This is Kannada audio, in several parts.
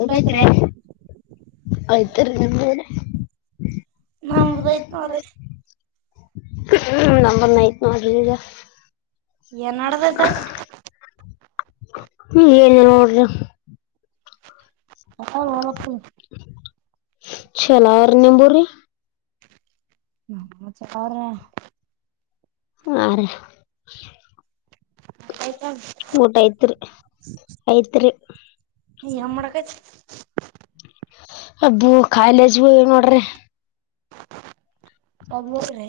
ಊಟ ನತ್ ಐತ್ರಿ ಆಯ್ತರಿ ನಿಮ ನಂಬದಐತ್ ನೋರ ಹ್ಮ ನಂಬರ್ ನೈಟ್ ನ ಆಗಜ ಏನ್ ನಡದೈತ ಹ ಹ್ಮ ಏನು ನೋಡ್ರಿ ಹಕ ಚಲರ ನ ಬರಿ ನ ಚಪ್ಪ ಅವರ ಆ ಊಟ ಐತ್ರಿ ಆಐ್ತ್ರಿ ಈ ಹರಕ ಅಬ್ಬು ಕಾಲೇಜೂ ನೋಡ್ರಿ [unintelligible] ಹೋಗ್ರಿ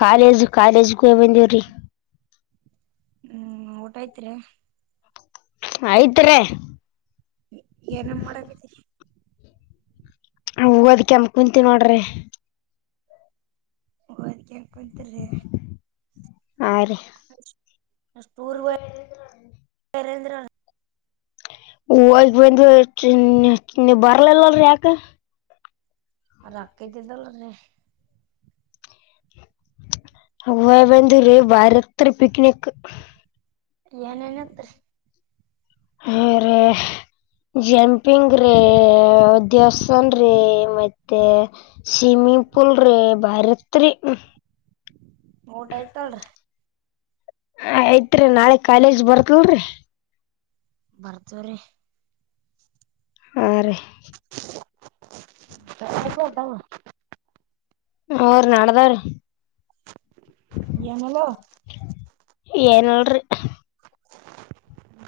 ಕಾಲೇಜ್ ಕಾಲೇಜ್ಗ ಬಂದ್ರಿ ಹ್ಮ್ ಊಟ ಆಐ್ತಿರಿ ಐತ್ರಿ ಏನ ಮಾಡಕಿದ್ದೀರಿ ಹೂ ಅದ್ಕ್ಕೆಮ್ಮ ಕುಂತಿ ನೋಡ್ರಿ ಕೇಕತಿ ಹಾ ರೀ ೂರ್ಂದ ಹ ಬಂದು ಬರ್ಲಿಲ್ಲಲ್ರಿ ಯಾಕ ಆ ರಾಕಿದ್ದಿದ್ದಲ್ಲ ಹ ಹಯಬಂದೂ ರ ಬಾರಕ್ ತ ಪಕ್ನಕ್ ಏನೇನ್ ಐತ್ರಿ ಆ ಜಂಪಿಂಗ್ ರದ ನ್ ರೀ ಮತ್ತೆ ಸ್ವಿಮ್ಮಿಂಗ್ ಪೂಲ್ ರೀ ಭಾರತ್ರಿ ಊಟ ಆಯ್ತಲ್ ಆಯ್ತ್ರಿೀ ನಾಳೆ ಕಾಲೇಜ್ ಬರ್ತವ್ರಿ ಬರ್ತವ್ರೀ ಹಾ ರೀ ಕ ಅವರು ನಾಳದಾ್ರ ಏನಲ್ಲ ಏನಲ್ರಿ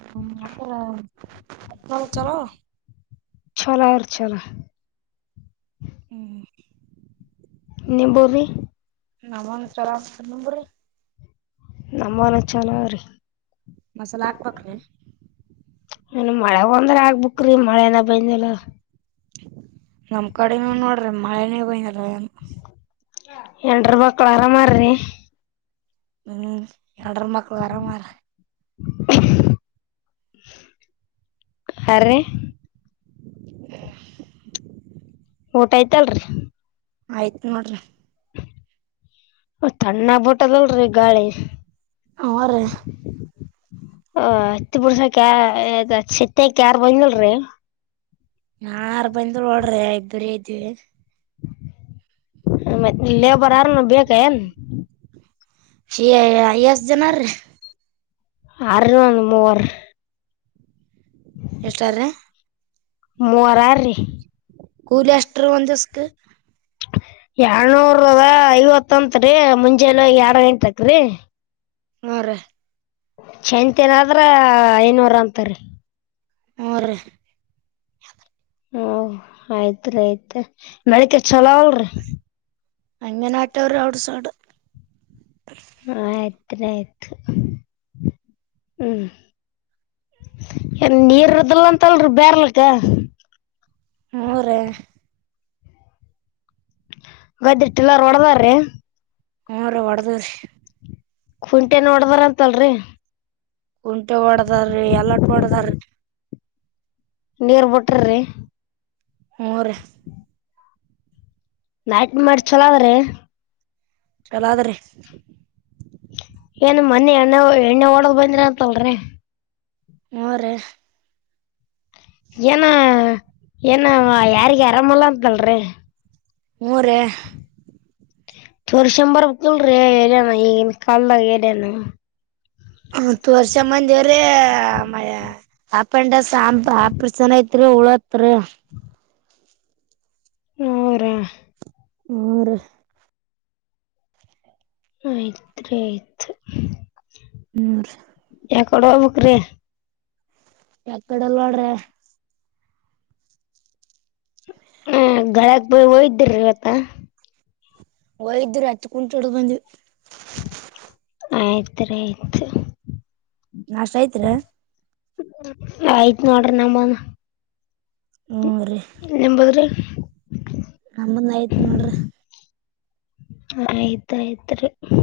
ಹ್ಮತ್ತ ಚಲೋ ಚಲೋ ಅವ್ರಿ [unintelligible] ಹ್ಮ್ ನಿಂಬು ರೀ ನಮನ್ ಸಲಾಮ ನನ್ನಬ್ರಿ ನಮ್ಮ ನ ಚಲ ರೀ ಮಸಾಲ ಹಾಕ್ೀ ಇನ್ ಮಳೆ ಬಂದ್ರ ಆಗ್ಬುಕ್್ರಿ ಮಳೆನ ಬಯಂದಲ್ಲ ನಮ್ ಕಡೆ ನೋಡ್ರಿ ಮಳೆನ ಬಂದಿಲ್ಲ ಏನು ಎಂಡ್ರ್ ಮಕ್ಕಳು ಆರಾಮಾರೀ ಹ್ಮ್ ಎಡರ ಮಕ್ಕಳು ಅರಾಮ್ ಆರ್ ಅರೆ ಹ ಊಟ ಆಯ್ತಲ್ರಿ ಆಯ್ತ್ನೋಡ್ರಿ. ತಣ್ಣ ಭೂಟ್ಟದಲ್ರಿ ಗಾಳಿ. ಅವ್ರೀ ಹ [unintelligible] ಕ್ಯಾ ಚತ್ತ ಕ್ಯಾರ್ ಬಂದಲ್ರಿ. ನಾಾರಬಂದ ೋಡ್ರಿ ಇಬ್ಬರೇ ಐದ್ದವಿ. ಮತ್ತೆ ಲೇಬರ್ ಯಾರ್ನು ಬೇಕ ಏನ್. ಸಿ ಯ ಎಸ್ ಜನ ಆರಿ ಅರ ಒಂದು ಮೂವರ್ ಆಸ್ಟ್ರೇ. ಮುರಾರ ರೀ ಕೂಲಿ ಎಷ್ಟ್ರೀ ಯಾರ ಹ್ಮ ಐವತ್ತಂತ್ ರರಿ ಮುಂಜೆಲು ಹೋಗಿ ಎರಡ್ ಎಂಟಕೀ. ಹಾ ರಿ. ಚೈಂತನ್ ಆದ್ರ ಐನೂರ ಅಂತರಿ. ಹ್ಞೂ ರೀ [unintelligible] ಹಓ ಆಯ್ತ್ರಿೀ ಆಯ್ತ್ ಮಡಿಕ ಚಲೋ ಅಲ್ರಿ. ಅಂಗನ ಆಟವರ ಅವಡ ಸ ಇಡು. ಹ ಆಯ್ತ್ ರಿ ಆಯ್ತ್. ಏ ನೀರ್ ಇದಲ್ಲ ಅಂತಲ್ರಿ ಬೇರ್ಲಕ್ಕ. ಹ್ಞೂ ರೀ ಗದ್ದೆ ಟಿಲ್ಲರ್ ಹೊಡ್ದಾರ್ರಿ ಹರ ವಡದ. ಕುಂಟೆ ನೋಡ್ಬಾರಂತಲ್ರಿ. ಕುಂಟೆ ಒಡದಾರೀ ಎಲ್ಲಟ ಒಡದಾರೀ. ನಿರ್ ಬಟರ್ರೆ. ಹ್ಞೂ ರೀ ಅದ್ರಿ ಚಲ ಆದ್ರಿ. ಏನು ಮನಿ ಎಣ್ಣೆ ಎಣ್ಣೆ ಓಡದ್ ಬಂದ್ರ ಅಂತಲ್ರಿ. ಹ್ಮ್ ರಿ. ಏನ ಏನ ಯಾರಗ ಆರಾಮಲ್ಲ ಅಂತಲ್ರಿ. ಹ ಹ್ಞೂ ರೀ [unintelligible] ಚೋರ್ಷಂಬರಕಲ್ ರ ಏರ ಈ ಕಲ್ದ ಏರಾನ. ಹತ್ತು ವರ್ಷ ಮಂದವ್ರೀ ಮ. ಆಪಂಡಸ್ ಆಪ್ರಸನ್ ಐತ್ರಿ ಉಳತ್ರಿ. ಹರಾ. ಊ ರಿ. ಆಯ್ತ್ ರಿ ಆಯ್ತ್ ಹ್ಮ್ ರಿ ಯ ಕಡಿ ವಗಬೇಕು ರೀ. ಯ ಕಡೆಲ್ಲ ನೋಡ್ರೆ. ಹ್ಮ್ ಗಳಕ್ ಬ ಹಯ್ದ್ರವತ್ತ. ಹೋಗ್ದರು ಹತ್ ಕುಂಟ ಹೊಡು ಬಂದ್ವಿ. ಆಯ್ತ್ು ಆಯ್ತು. ನಾಷ್ಟ ಆಯ್ತ್ರ. ಆಯ್ತ್ು ನೋಡ್ರಿ ನಂಬ ಹ್ಞೂ ರೀ ನಿಂಬದ್ರಿ. ನಮ್ಮಂದ ಆಯ್ತ್ ನೋಡ್ರಿ ಆಯ್ತಾಯ್ತ್ರಿ ಹ್ಮ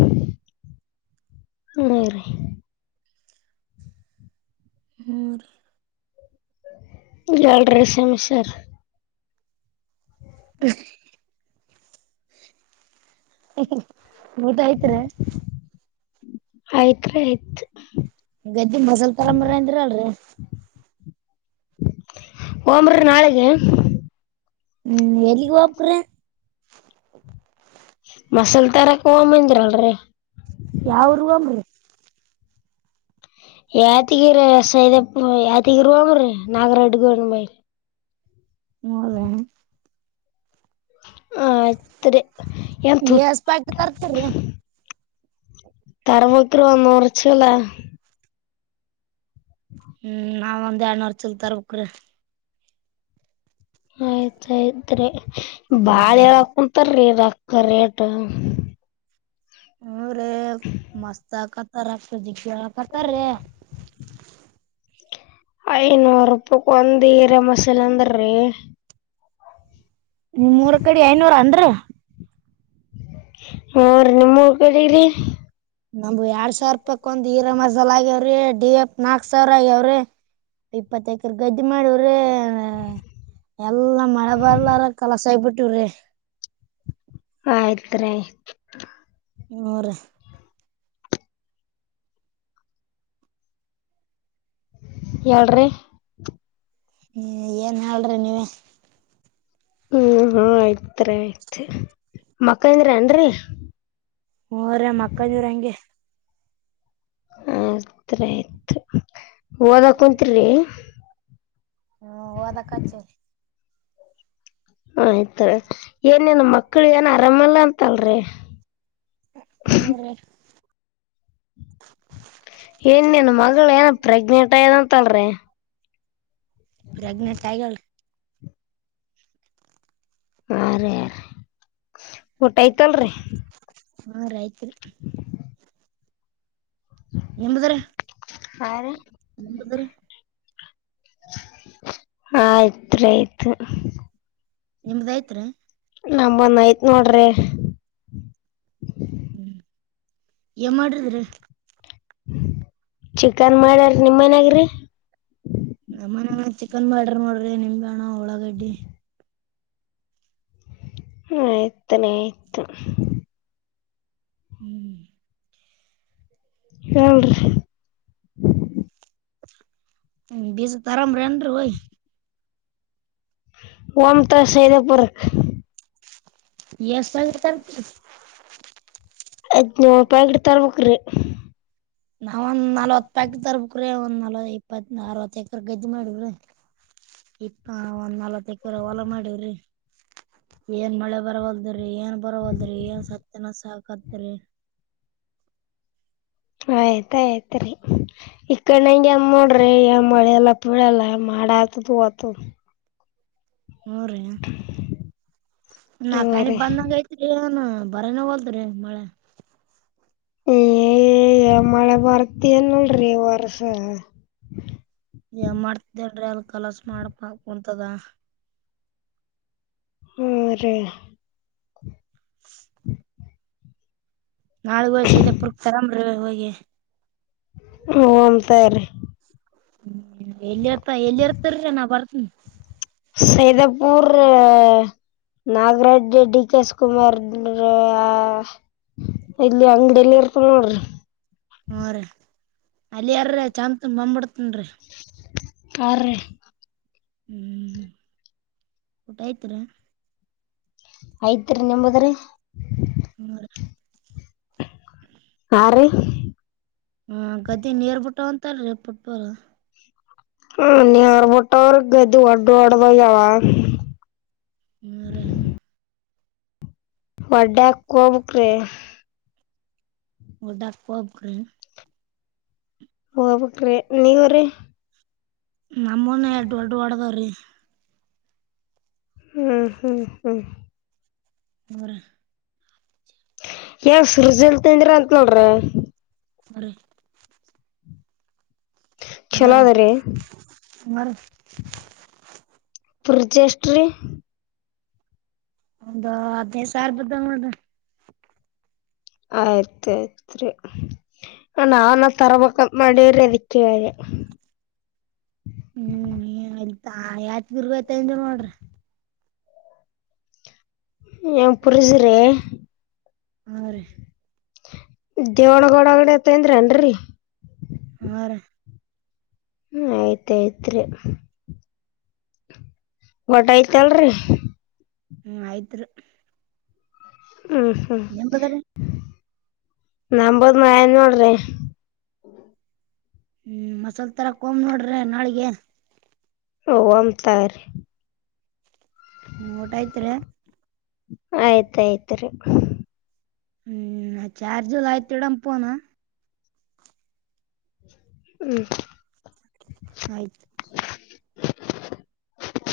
ರರಿ. ಹ. ಜಾಲ್್ರ ಸಮಿಸರ್. ಹ. ಊಟ ಆಯ್ತರಿ. ಆಯ್ತ್ ರಿ ಆಯ್ತ್. ಗದ್ದಿ ಬಸಲ್ ತರಂಬರಂದ್ರ ಅಲ್ರಿ. ಓಮರರು ನಾಳೆಗೆ [unintelligible] ಹ್ಮ್ ಎಲ್ಲಿಕ್ಕೆ ಹಾಕರ [unintelligible] ಮಸಲ್ ತಾರಾ ಕ ಅಮ್ಮಜ್ರಳ ರ [unintelligible] ಯಾವ ಮ್ಮ ಯತಿಗಿರಿ ಸದ ಯಾತಿಗಿರಿಾಮ ರೀ ನಾಗರಡ್ಗು ಮ [unintelligible] ಮೂರುೇಣ [unintelligible] ಆತರೆ ಎ ತ ಎಸ್ ಪ್ಯಾಕೆಟ್ ತರ್ತೀರಿ [unintelligible] ತರ ಬಕರುವ ನೂರ್ಚಲ [unintelligible] ಹ್ಮ್ ನಾವ ಒಂದ್ ಎರಡ್ನೂರ್ ಚಲ ತರ್ಬೇಕ್ರೀ ಆಯ್ತ್ಾಯ್ತ್ರಿ ಬಾಳ ಹ್ಮ್ ಹೇಳಾಕ ಕುಂತರೀ [unintelligible] ಕರೆಕ್ಟ್ ಹ್ಮ ರೇ ಮಸ್ತ ಕತಾರತ ಜ ಕತಾರ ರ ಐನೂರು ರೂಪಾಯಕ್ ಒಂದೀರ ಮಸಾಲ ಅಂದ್ರರಿ ನಿಮ ಮೂೂರ ಕಡಿ ಐನೂರ ಅನ್ರ ಅವ್ರ ನಿಮ್ಮ ಕಡರಿ ನಮ್ ಎರಡ್ ಸಾವಿರ ರೂಪಾಯಿ ಒಂದರಮ ಲ್ ಆಗ್ಯಾವ್ರಿ ಡಿ ಎತ್ ನಾಕ ಸಾವಿರ ಆಗ್ಯಾವ್ರಿ ಇಪ್ಪತ್ತೈ ಗದ್ದೆ ಮಾಡವ್ರಿ ಎಲ್ಲಾ ಮಳೆ ಬರ್ಲಾರ ಕಲಸ ಆಗಬಿಟ್ಟ [unintelligible] ಟರೆೆ [unintelligible] ಆಯ್ತ್ ಆಯ್ತ್ [inaudible] ಹೋರಿ ಹೇಳ್ರಿ ಹ್ಮ ಏನ್ ಹೇಳ್ರಿ ನೀವ ಹ್ಮ್ ಆಯ್ತ್ರಿ ಆಯ್ತ್ ಮಕ್ಕಂದ್ರ ಅನ್ರಿ ಹರ ಅಕ್ಕ ಜವರ ಹೆಂಗೆ [unintelligible] ಆತ್ ಆಯ್ತ್ ಓದಕ ಕುಂತರಿರಿ ಹ್ಮ ಹಓದಕ್ಕಚ್ಚು [unintelligible] ಹಯ್ತ ಏನೇ ನ ಮಕ್ಳ ಏನ ಆರಾಮಲ್ಲ ಅಂತ ಅಲ್ರಿ [unintelligible] ಏನ್ನ್ ಮಗಳ ಏನ ಪ್ರೆಗ್ನೆಂಟ್ ಯದಂತಲ್ರಿ ಪ್ರೆಗ್ನೆಂಟ್ ಹಾಗೌಳೇ ಹ ರ ರ ಊಟ ಆಯ್ತಲ್ರಿ ಹಾ ಆಯ್ತ್ರಿ ನಿಮ್ದು ಹಾ ರೀ ಆಯ್ತ್ ಆಯ್ತು ನಿಂದು ಆಯ್ತಾ ನಮ್ಮನ್ ಆಯ್ತ್ ನೋಡ್ರಿ ಹ್ಮ್ ಏ ಮಾಡ್ರಿದ್ರಿ ಚಿಕನ್ ಮಾಡ್ಯಾರ ನಿಮ್ಮನ್ಯಾಗ್ರಿ ನಮ್ಮ ಮನ ಚಿಕನ್ ಬ ಆಾರ್ಡರ್ ಮಾಡಡ್ರಿ ನಿಮ್ಗ ಅಣ ಒಳಾಗಡ್ಡಿ ಹ ತನ ಯತ [unintelligible] ಹ್ಮ್ ಹೇಳ್ರಿ ಬಜು ತಾರಾಮ ರಂದ್ರ ಹ [unintelligible] ಒಮಂತ ಸನಪುರ [unintelligible] ಎಷ್ಟ ಬರ್ತಾರೆ [unintelligible] ಐನೂರು ರೂಪಾಯಗ ತರವಕ್ಕರು ನಾವಂದ್ ನಲ್ವತ್ತು ಪ್ಯಾಕ ತರ್ಬೇಕಕ್ರೆ ಒಂದ್ ನಾಲ್ ಇಪ್ಪತ್ ಅರವತ್ತ ಎಕರ ಗೆದ್ದು ಮಾಡವ್ರ ಇಪ್ಪ ಒಂದ್ ನಾಲ್ತ್ ಎಕರೆ ಹೊಲ ಮಾಡೇವ್ರಿ ಏನ್ ಮಳೆ ಬರವಲ್ದ್ರಿ ಏನ್ ಬರವಲ್್ರಿ ಏನ್ ಸತ್ತನ ಸಾಕತ್್ರಿ ಆಯ್ತ್ಾಯ್ತ್ರಿ ಈ ಕಡೆ ನಂಗೆ ಅಮ್ಮೋಡ್ರಿ ಅಮ್ಮ ಮೆಲ್ಲ ಪುಳೆಲ್ಲ ಮಾಡಡಾ ಆತ ತು ಅತು ಹ ರೀ ಹ್ಞೂ ನಕಾಣ ರೀ ಬಂದಂಗಯತರಿನು ಬರನ ಹಲ್ತ್ರಿೀ ಮಳೆ ಏ ಮಳೆ ಬರ್ತನ್ಲ್ರರಿ ವರ್ಸ ಮಾಡ್ತಿದ್ದನ್್ರಿ ಅಲ್ ಕಲಸ ಮಾಡಪ ಕುಂತದ ಹ್ಮ ರೇ ನಾಳಗ ವಸ ಇದೆ ಪುರ್ಕ್ ತರಾಮ್ರಿ ಹೋಗಿ ಸ ರೀ ಹ್ಮ ಎಲ್ಲಿ ಇರ್ತ ಎಲ್ಲಿ ಇರ್ತರಿ ನಾ್ ಬರ್ತನಿ ಸೇದಪೂರ್ ನಾಗರಡ್ಡಿ ಡಿ ಕೆೇಶ ಕುಮಾರ್ ಇಲ್ಲಿ ಅಂಗಡಿಯಲ್ಲಿ ಇರ್ತ ನೋಡ್ರಿ ಹ ರೀ ಅಲ್ಲಿ ಯಾರೀ ಚಾಮತ್ನ್ ಬಂಬ್ಬಿಡ್ತನ್ರಿ ಕಾರ್ರ ಹ್ಮ್ ಹ್ಮ್ ಊಟ ಆಯ್ತೀರ ಯ್ತ್ರಿೀ ನಿಂಬದ್ರಿ ಹಾ ರೀ ಹ್ಮ ಗದ್ದಿ ನೀರ್ಬಿಟ್ಟು ಅಂತಲ್ರಿ ಪಟ್ಪರ ಹ ನೀರಬಟ್ಟ ಗ್ದ ಅಡ ಹಡವಾವ ಮರೆ ವಾಡಾ ಕಬ್ರೆ ಒಡಾಕ್ ಪಬ್್ರ ಹಬಕ್್ರಿ ನೀವ್ರೀ ನಮ್ಮನ್ ಎಡ್ ದಡ್ಡಓಡದಾವ್ರೀ ಹ್ಮ್ ಹ್ಮ್ ಹ್ಮ್ ಅವರ ಯಾವ ಸರುಜ ಎಲ್ ತಿಂದಿರ ಅಂತ ನೋಡ್ರಿ ಹ ಬರ ಚಲೋ ಅದ್ರಿ ಬರ ಪರ್ಜೆಸ್್ರಿ ಅದ ಅದೇ ಸಾರ್ ಬದದ ಆಯ್ತ್ ಆಯ್ತ್ರಿ ನಾವನ್ ತರಬೇಕ ಮಾಡಿ ಶ್ರದಿಕುವಾರೆ ಹ್ಮ್ ಎತಾ ಯಾತ್ ಗರ್ಗತ ಅನ್ ನೋಡ್ರಿ ಪರುಸ್ರೆ ಹಾ ರೀ ದೇಳಗ ಒಡಗಡೆ ತನ್್ರ ಏನ್ರಿ ಹ ಹ್ಮ ಆಯ್ತಾಯ್ತ್ರಿ ಒಟಯತಲ್ರಿ ಹ್ಮ ಐದರು ಹ ಹಾ ನಂಬತ್ ಮಯಾನೋಡ್ರ ಹ್ಮ್ ಮಸಾಲ್ ತರಾಕೊಂಬ್ ನೋಡ್ರಿ ನಾಳಗಏನ್ ಓಂತಾರ ನೀ ಊಟ ಐ್ತ್ ಆಯ್ತಾಯ್ತ್ರಿೀ ಹ್ಮ್ ಚಾರ್ಜುಲ್ಲ ಆಯತ್ ಇಡ ಪೋನ ಹ್ಮ್ ಆಯ್ತ್